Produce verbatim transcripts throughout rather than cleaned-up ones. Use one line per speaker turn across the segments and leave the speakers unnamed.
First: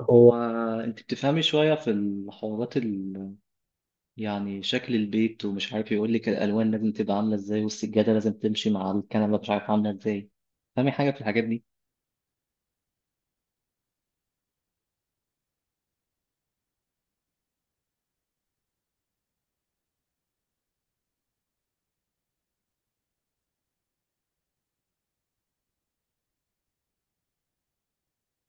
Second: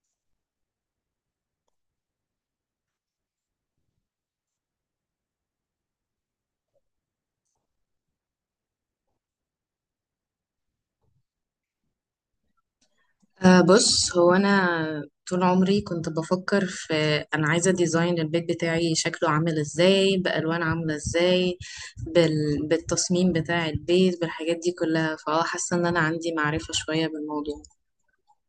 هو، انت بتفهمي شويه في الحوارات ال... يعني شكل البيت، ومش عارف يقول لك الالوان لازم تبقى عامله ازاي، والسجاده لازم تمشي مع الكنبه مش عارف عامله ازاي؟ فاهمي حاجه في الحاجات دي؟
أه، بص. هو أنا طول عمري كنت بفكر في أنا عايزة ديزاين البيت بتاعي شكله عامل إزاي، بألوان عاملة إزاي، بال... بالتصميم بتاع البيت، بالحاجات دي كلها. فأه، حاسة إن أنا عندي معرفة شوية بالموضوع.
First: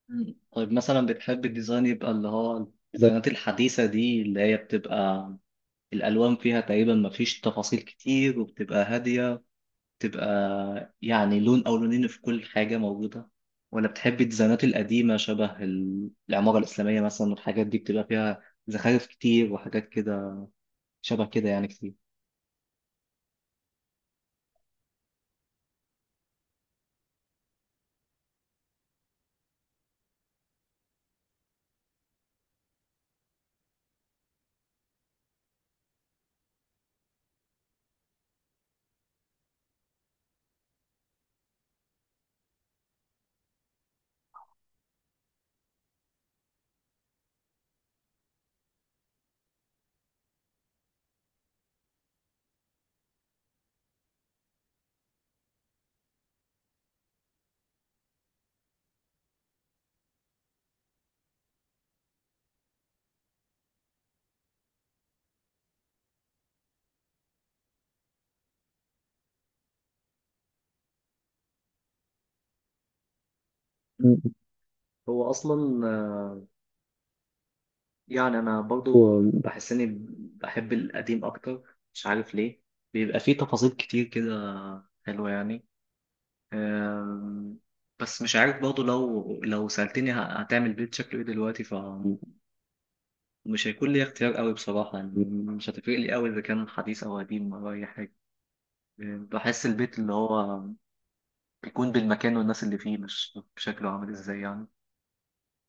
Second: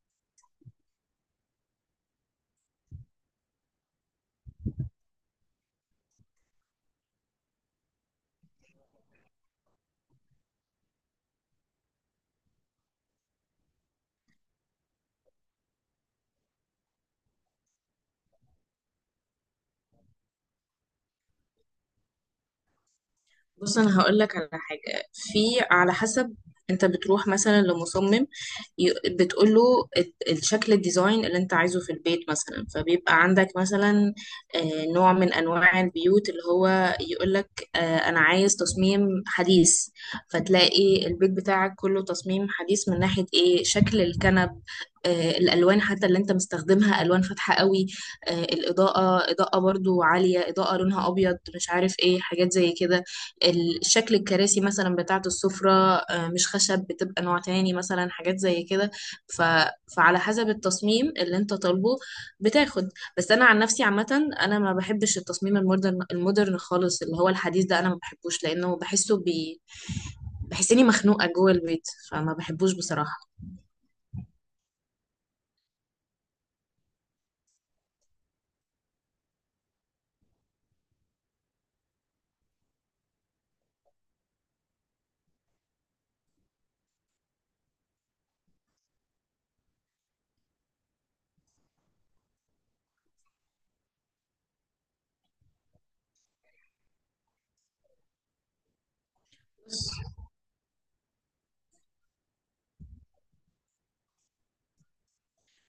مم. طيب مثلا بتحب الديزاين يبقى اللي هو الديزاينات الحديثه دي، اللي هي بتبقى الالوان فيها تقريبا ما فيش تفاصيل كتير وبتبقى هاديه، تبقى يعني لون أو لونين في كل حاجة موجودة، ولا بتحبي الديزاينات القديمة شبه ال- العمارة الإسلامية مثلا، والحاجات دي بتبقى فيها زخارف كتير وحاجات كده، شبه كده يعني كتير؟
بص، انا هقول لك على حاجه، في على حسب. انت بتروح مثلا لمصمم، بتقول له الشكل الديزاين اللي انت عايزه في البيت، مثلا. فبيبقى عندك مثلا آه، نوع من انواع البيوت اللي هو يقول لك انا عايز تصميم حديث، فتلاقي البيت بتاعك كله تصميم حديث، من ناحيه ايه، شكل الكنب آه، الالوان حتى اللي انت مستخدمها الوان فاتحه قوي، آه، الاضاءه اضاءه برضو عاليه، اضاءه لونها ابيض، مش عارف ايه حاجات زي كده. ال- شكل الكراسي مثلا بتاعة السفرة آه، مش خشب، بتبقى نوع تاني مثلا، حاجات زي كده. ف... فعلى حسب التصميم اللي انت طالبه بتاخد. بس انا عن نفسي عامة انا ما بحبش التصميم المودرن، المودرن خالص اللي هو الحديث ده، انا ما بحبوش لانه بحسه بي... بحس اني مخنوقة جوه البيت، فما بحبوش بصراحة.
مم. هو أصلا آه، يعني أنا برضو بحس إني بحب القديم أكتر، مش عارف ليه، بيبقى فيه تفاصيل كتير كده حلوة يعني. آم، بس مش عارف برضو، لو لو سألتني ه- هتعمل بيت شكله إيه دلوقتي، مش هيكون لي اختيار قوي بصراحة يعني، مش هتفرق لي قوي إذا كان حديث أو قديم أو أي حاجة. بحس البيت اللي هو بيكون بالمكان والناس اللي فيه، مش بشكله عامل إزاي يعني.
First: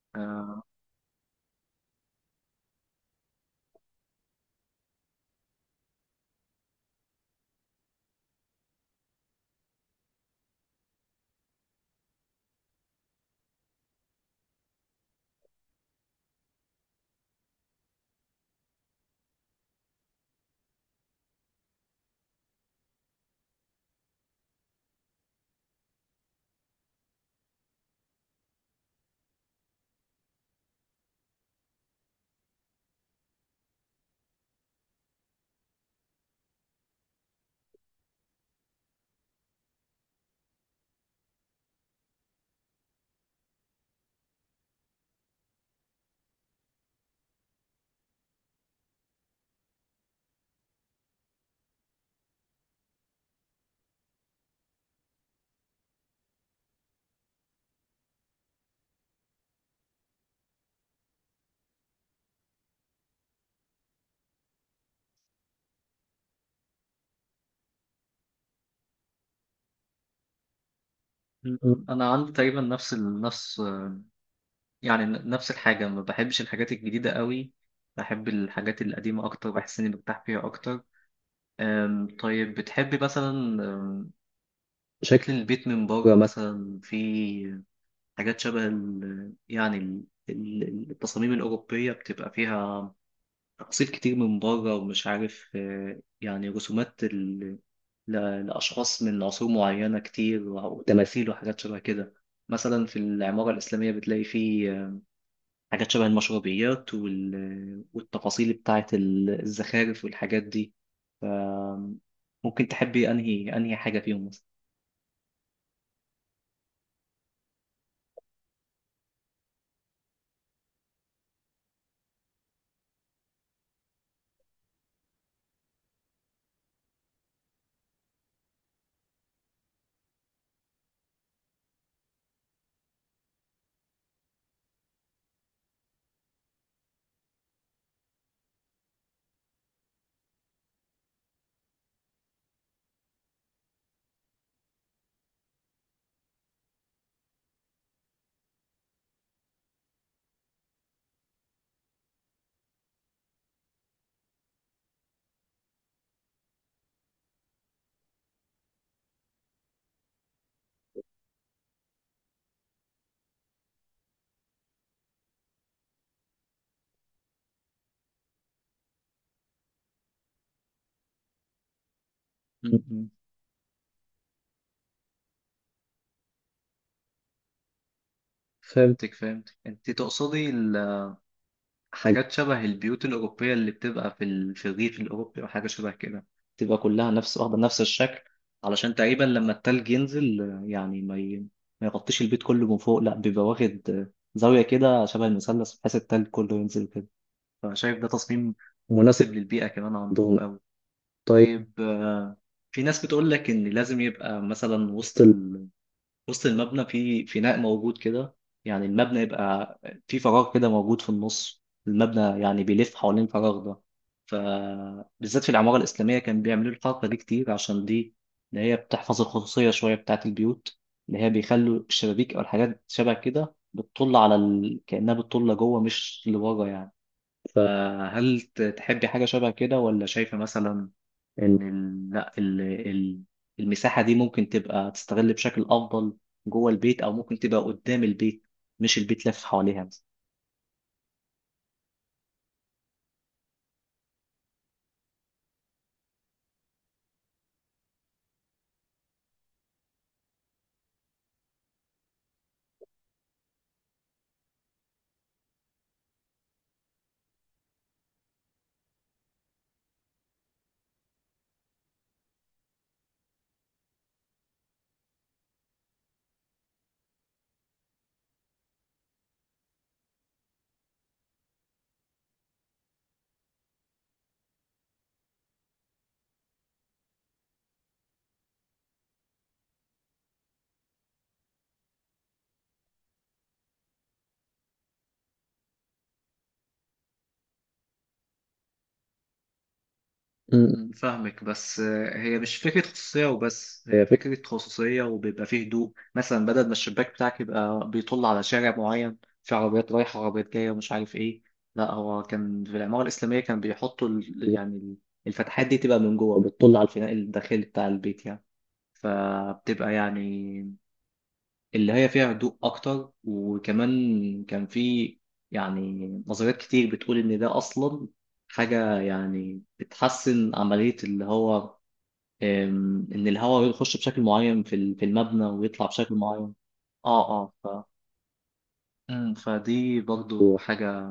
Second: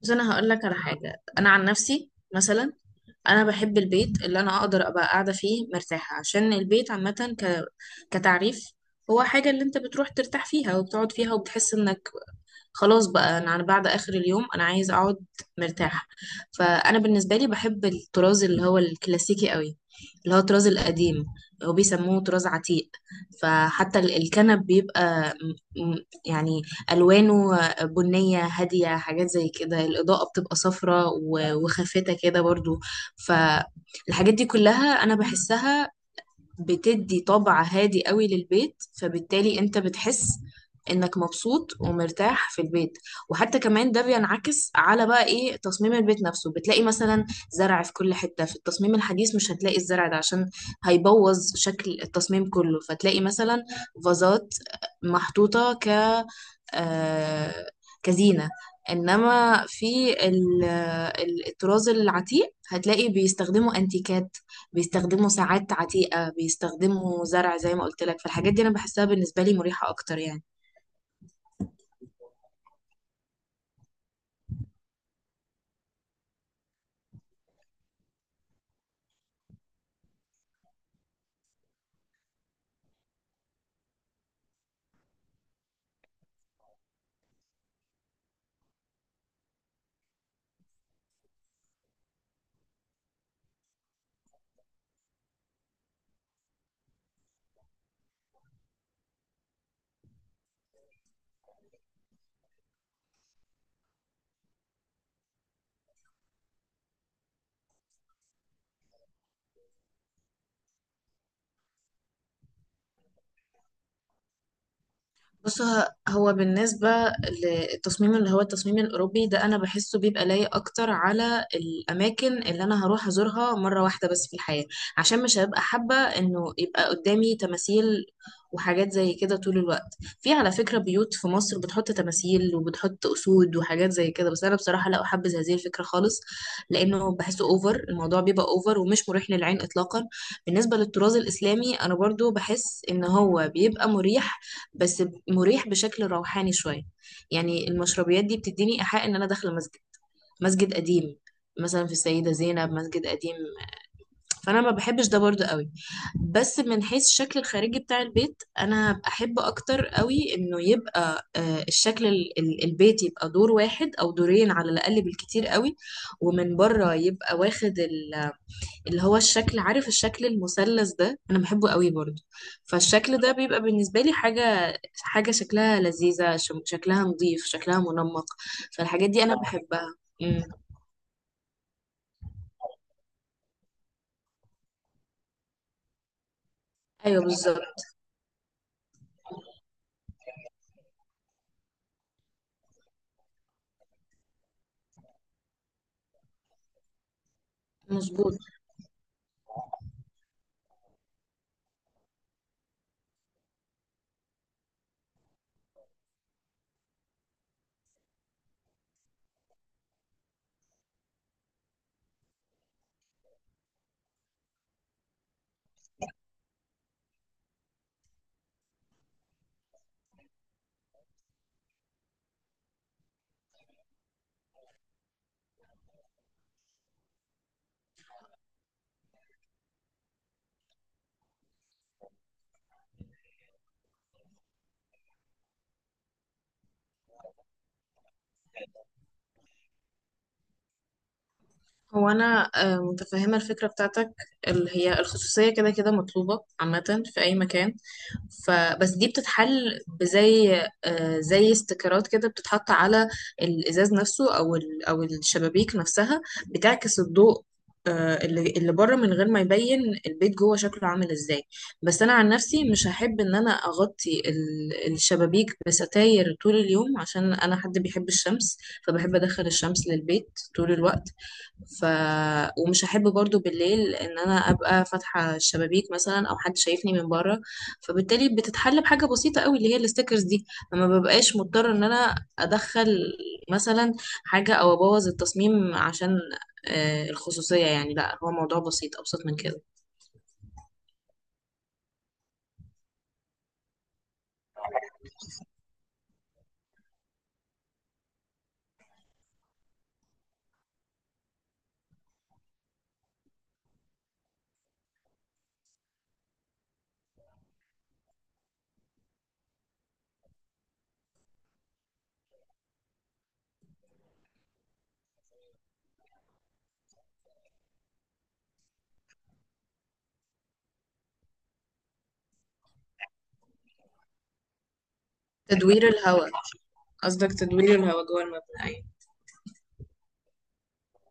بس انا هقول
آه،
لك على حاجة، انا عن نفسي مثلا، انا بحب البيت اللي انا اقدر ابقى قاعده فيه مرتاحه، عشان البيت عامه ك... كتعريف هو حاجه اللي انت بتروح ترتاح فيها وبتقعد فيها وبتحس انك خلاص بقى، انا على بعد اخر اليوم انا عايز اقعد مرتاحه. فانا بالنسبه لي بحب الطراز اللي هو الكلاسيكي قوي، اللي هو الطراز القديم، هو بيسموه طراز عتيق. فحتى ال- الكنب بيبقى م- م- يعني الوانه بنيه هاديه، حاجات زي كده. الاضاءه بتبقى صفراء و- وخافته كده برضو. فالحاجات دي كلها انا بحسها بتدي طبع هادي قوي للبيت، فبالتالي انت بتحس انك مبسوط ومرتاح في البيت. وحتى كمان ده بينعكس على بقى ايه، تصميم البيت نفسه. بتلاقي مثلا زرع في كل حتة، في التصميم الحديث مش هتلاقي الزرع ده عشان هيبوظ شكل التصميم كله، فتلاقي مثلا فازات محطوطة ك آه، كزينة. انما في ال- ال- الطراز العتيق هتلاقي بيستخدموا انتيكات، بيستخدموا ساعات عتيقة، بيستخدموا زرع زي ما قلت لك. فالحاجات دي انا بحسها بالنسبة لي مريحة اكتر يعني.
مم. أنا عندي تقريبا نفس ال- نفس يعني نفس الحاجة، ما بحبش الحاجات الجديدة قوي، بحب الحاجات القديمة أكتر، بحس إني برتاح فيها أكتر. آم، طيب بتحبي مثلا، آم، شكل البيت من بره مثلا، في حاجات شبه ال- يعني ال- ال- التصاميم الأوروبية، بتبقى فيها تقسيط كتير من بره ومش عارف آه، يعني رسومات ال- ل- لأشخاص من عصور معينة كتير، وتماثيل وحاجات شبه كده. مثلا في العمارة الإسلامية بتلاقي فيه آه، حاجات شبه المشربيات وال- والتفاصيل بتاعة ال- الزخارف والحاجات دي. ف- ممكن تحبي أنهي أنهي حاجة فيهم مثلا؟
بص ه- هو بالنسبة للتصميم اللي هو التصميم الأوروبي ده، أنا بحسه بيبقى لايق أكتر على الأماكن اللي أنا هروح أزورها مرة واحدة بس في الحياة، عشان مش هبقى حابة إنه يبقى قدامي تماثيل وحاجات زي كده طول الوقت. في على فكرة بيوت في مصر بتحط تماثيل، وبتحط أسود، وحاجات زي كده، بس أنا بصراحة لا أحبذ هذه الفكرة خالص، لأنه بحسه أوفر. الموضوع بيبقى أوفر ومش مريح للعين إطلاقا. بالنسبة للطراز الإسلامي أنا برضو بحس إن هو بيبقى مريح، بس مريح بشكل روحاني شوية. يعني المشربيات دي بتديني إيحاء إن أنا داخلة مسجد، مسجد قديم. مثلا في السيدة زينب مسجد قديم. فأنا ما بحبش ده برضو قوي. بس من حيث الشكل الخارجي بتاع البيت، أنا أحب أكتر قوي إنه يبقى آه، الشكل ال- ال- البيت يبقى دور واحد أو دورين على الأقل، بالكتير قوي. ومن بره يبقى واخد اللي هو الشكل، عارف، الشكل المثلث ده انا بحبه قوي برضو.
م- م.
فالشكل ده بيبقى بالنسبه لي حاجه حاجه شكلها لذيذه، شم- شكلها نظيف، شكلها منمق. فالحاجات
فهمتك،
دي انا
فهمتك، أنت
بحبها. امم،
تقصدي حاجات شبه البيوت الأوروبية اللي بتبقى في ال- في الريف الأوروبي أو حاجة شبه كده، تبقى كلها
ايوه
نفس، واخدة
بالظبط،
نفس الشكل، علشان تقريبا لما التلج ينزل آه، يعني ما ي... ما يغطيش البيت كله من فوق، لا بيبقى واخد آه، زاوية كده شبه المثلث، بحيث التلج كله ينزل كده. فشايف ده
مظبوط.
تصميم مناسب للبيئة كمان عندهم أوي. طيب آه، في ناس بتقول لك إن لازم يبقى مثلا وسط وسط المبنى في فناء موجود كده، يعني المبنى يبقى في فراغ كده موجود في النص، المبنى يعني بيلف حوالين الفراغ ده. فبالذات في العمارة الإسلامية كان بيعملوا الحركة دي كتير، عشان دي إن هي بتحفظ الخصوصية شوية بتاعة البيوت، إن هي بيخلوا الشبابيك أو الحاجات شبه كده بتطل على ال... كأنها بتطل جوه مش لبره يعني. فهل ت- تحبي حاجة شبه كده، ولا شايفة مثلا إن ال- لا ال- ال- المساحة دي ممكن تبقى تستغل بشكل أفضل جوه البيت، أو ممكن تبقى قدام البيت، مش البيت لف حواليها؟
هو انا آه، متفهمه الفكره بتاعتك، اللي هي الخصوصيه كده كده مطلوبه عامه في اي مكان، فبس دي بتتحل بزي آه، زي استيكرات كده بتتحط على الازاز نفسه، او ال- او الشبابيك نفسها، بتعكس الضوء آه، اللي اللي بره من غير ما يبين البيت جوه شكله عامل ازاي. بس انا عن نفسي مش هحب ان انا اغطي ال- الشبابيك بستاير طول اليوم، عشان انا حد بيحب الشمس، فبحب ادخل الشمس للبيت طول الوقت. ف ومش هحب برضو بالليل ان انا ابقى فاتحه الشبابيك مثلا، او حد شايفني من بره. فبالتالي بتتحل بحاجه بسيطه قوي، اللي هي الستيكرز دي. لما ببقاش مضطر ان انا ادخل مثلا حاجه او ابوظ التصميم عشان آه، الخصوصيه، يعني لا، هو موضوع بسيط، ابسط من كده.
م- م. فاهمك، بس آه، هي مش فكرة خصوصية وبس، هي فكرة خصوصية وبيبقى فيه هدوء مثلا، بدل ما الشباك بتاعك يبقى بيطل على شارع معين، في عربيات رايحة وعربيات جاية ومش عارف ايه. لا، هو كان في العمارة الإسلامية كان بيحطوا ال- يعني الفتحات دي تبقى من جوه، بتطل على الفناء الداخلي بتاع البيت يعني. فبتبقى يعني اللي هي فيها هدوء أكتر، وكمان كان في يعني نظريات كتير بتقول إن ده أصلا حاجة يعني بتحسن عملية اللي هو أم، إن الهواء يخش بشكل معين في ال- في المبنى ويطلع
تدوير
بشكل
الهواء،
معين. اه،
قصدك
اه. ف...
تدوير الهواء جوه المبنى؟ أيوة.
مم، فدي برضو حاجة.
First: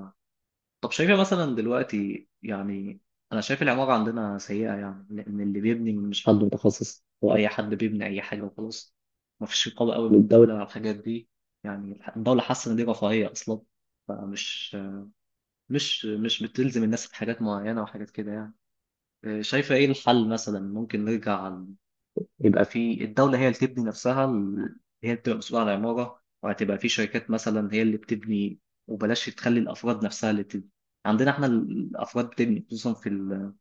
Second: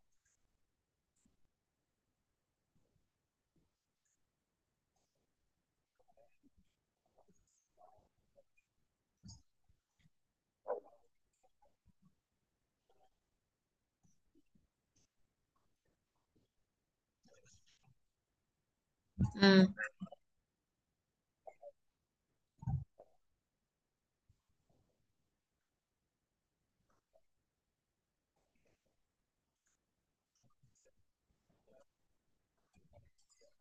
طب شايفة مثلا دلوقتي يعني، أنا شايف العمارة عندنا سيئة يعني، لأن اللي بيبني مش حد متخصص، هو أي حد بيبني أي حاجة وخلاص، مفيش رقابة قوي من الدولة على الحاجات دي. يعني الح- الدولة حاسة إن دي رفاهية أصلا، فمش مش مش بتلزم الناس بحاجات معينة وحاجات كده يعني. إيه، شايفة
امم،
إيه الحل مثلا؟ ممكن نرجع يبقى في الدولة هي اللي تبني نفسها، ال- هي اللي بتبقى مسؤولة عن العمارة، وهتبقى في شركات مثلا هي اللي بتبني، وبلاش تخلي الأفراد نفسها اللي تبني. عندنا احنا الأفراد بتبني، خصوصا في ال-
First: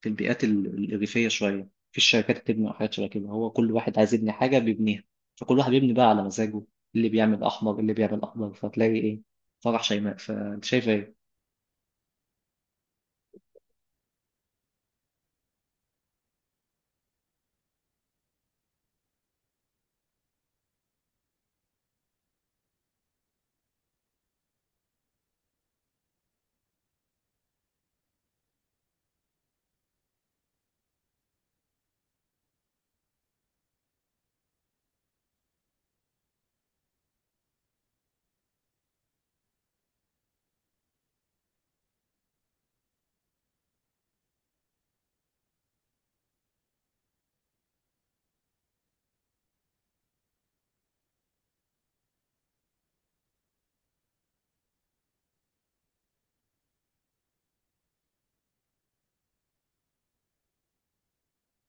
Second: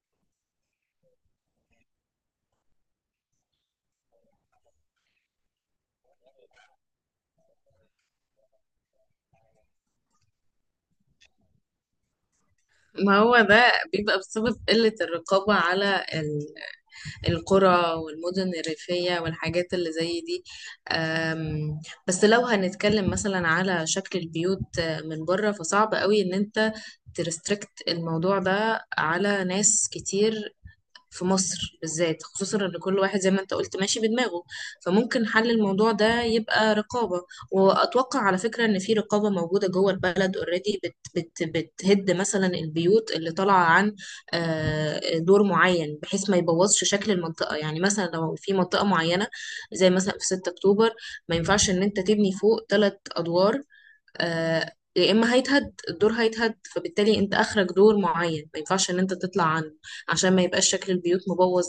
في البيئات ال- الريفية شوية، في الشركات بتبني وحاجات شبه كده، هو كل واحد عايز يبني حاجة بيبنيها، فكل واحد بيبني بقى على مزاجه، اللي بيعمل أحمر، اللي بيعمل أخضر، فتلاقي إيه فرح شيماء. فأنت شايف إيه؟
ما هو ده بيبقى بسبب قلة الرقابة على القرى والمدن الريفية والحاجات اللي زي دي. أم، بس لو هنتكلم مثلا على شكل البيوت آه، من بره، فصعب قوي ان انت ترستريكت الموضوع ده على ناس كتير في مصر بالذات، خصوصا ان كل واحد زي ما انت قلت ماشي بدماغه. فممكن حل الموضوع ده يبقى رقابة. واتوقع على فكرة ان في رقابة موجودة جوه البلد اوريدي بت بت بتهد مثلا البيوت اللي طالعة عن آه، دور معين، بحيث ما يبوظش شكل المنطقة. يعني مثلا لو في منطقة معينة، زي مثلا في ستة أكتوبر اكتوبر، ما ينفعش ان انت تبني فوق ثلاث ادوار، آه، يا اما هيتهد الدور هيتهد. فبالتالي انت اخرج دور معين ما ينفعش ان انت تطلع عنه، عشان ما يبقاش شكل البيوت مبوظ،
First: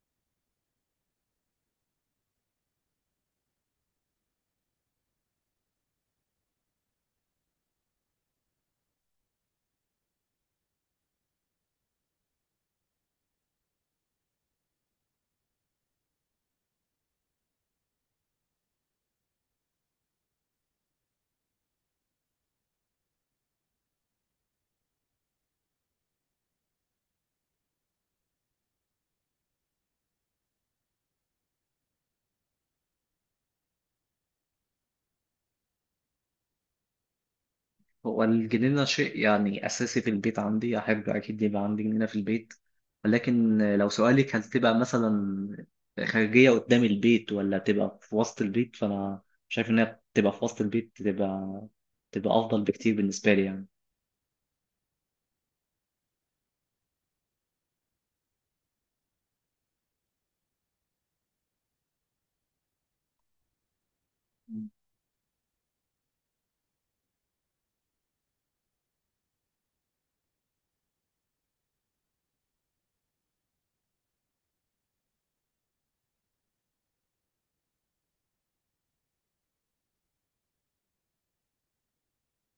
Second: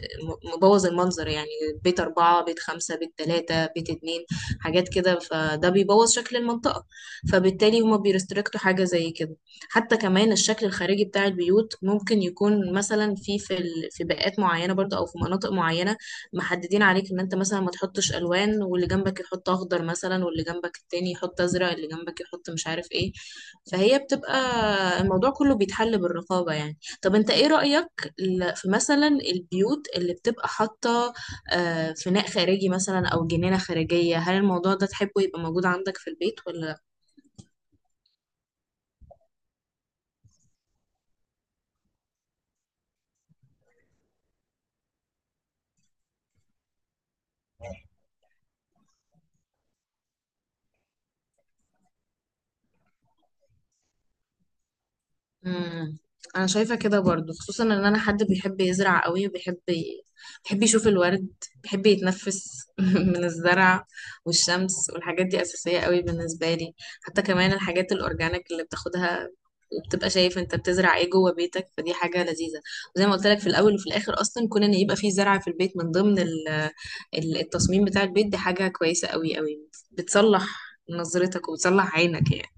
آه، مبوظ المنظر يعني. بيت أربعة، بيت خمسة، بيت تلاتة، بيت اتنين، حاجات كده، فده بيبوظ شكل المنطقة. فبالتالي هما بيرستريكتوا حاجة زي كده. حتى كمان الشكل الخارجي بتاع البيوت ممكن يكون مثلا في في ال- في بيئات معينة برضه، او في مناطق معينة، محددين عليك ان انت مثلا ما تحطش الوان، واللي جنبك يحط اخضر مثلا، واللي جنبك التاني يحط ازرق، اللي جنبك يحط مش عارف ايه. فهي بتبقى، الموضوع كله بيتحل بالرقابة يعني. طب انت ايه رأيك ل- في مثلا البيوت اللي بتبقى حاطة آه، فناء خارجي مثلا او جنينة خارجية، هل الموضوع ده تحبه يبقى موجود عندك في البيت ولا؟
هو الجنينة شيء يعني أساسي في البيت عندي، أحب أكيد يبقى عندي جنينة في البيت. ولكن لو سؤالك هل تبقى مثلا خارجية قدام البيت، ولا تبقى في وسط البيت، فأنا شايف إنها تبقى في وسط البيت، تبقى تبقى أفضل بكتير بالنسبة لي يعني.
امم، انا شايفه كده برضو، خصوصا ان انا حد بيحب يزرع قوي، وبيحب ي- بيحب يشوف الورد، بيحب يتنفس من الزرع. والشمس والحاجات دي اساسيه قوي بالنسبه لي. حتى كمان الحاجات الاورجانيك اللي بتاخدها، وبتبقى شايف انت بتزرع ايه جوه بيتك، فدي حاجه لذيذه. وزي ما قلت لك، في الاول وفي الاخر، اصلا كون ان يبقى في زرع في البيت من ضمن ال- ال- التصميم بتاع البيت، دي حاجه كويسه قوي قوي، بتصلح نظرتك وبتصلح عينك يعني.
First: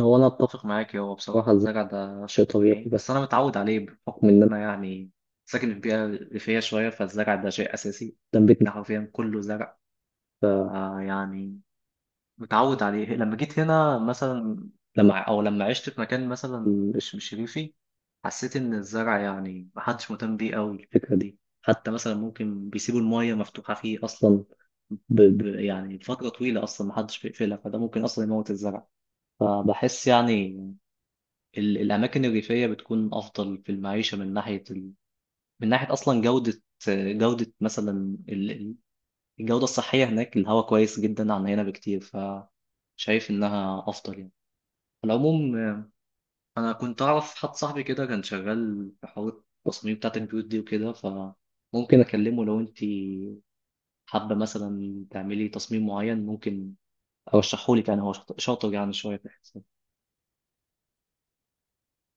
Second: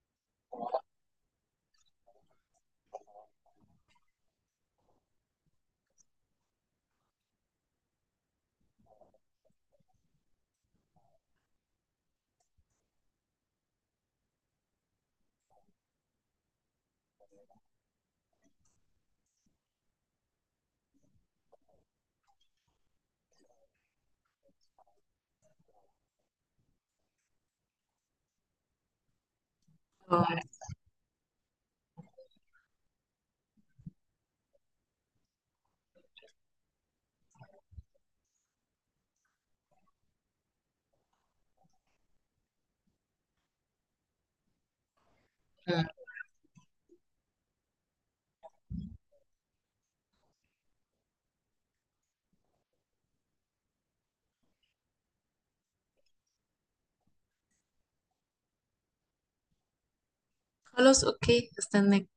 هو انا اتفق معاك، هو بصراحة، بصراحه الزرع ده شيء طبيعي، بس بس أنا متعود عليه بحكم إن من أنا يعني ساكن في بيئة ريفية شوية، فالزرع ده شيء أساسي، قدام بيتنا ده حرفيا كله زرع. آه يعني متعود عليه، لما جيت هنا مثلا، لما او لما عشت في مكان مثلا مش مش ريفي، حسيت ان الزرع يعني محدش مهتم بيه قوي الفكره دي. حتى مثلا ممكن بيسيبوا المايه مفتوحه فيه اصلا ب... ب... يعني فتره طويله اصلا محدش بيقفلها، فده ممكن اصلا يموت الزرع. فبحس
آه.
يعني ال... الاماكن الريفيه بتكون افضل في المعيشه من ناحيه ال... من ناحيه اصلا جوده، جوده مثلا ال... ال- الجوده الصحيه، هناك الهواء كويس جدا عن هنا بكتير، فشايف انها افضل يعني. على العموم آه، انا كنت اعرف حد صاحبي كده كان شغال في حوار التصميم بتاعت البيوت دي وكده، فممكن اكلمه لو انت حابه مثلا تعملي تصميم معين، ممكن ارشحه لك يعني، هو شاطر، شاطر يعني شويه في الحساب.
خلاص اوكي، استنى.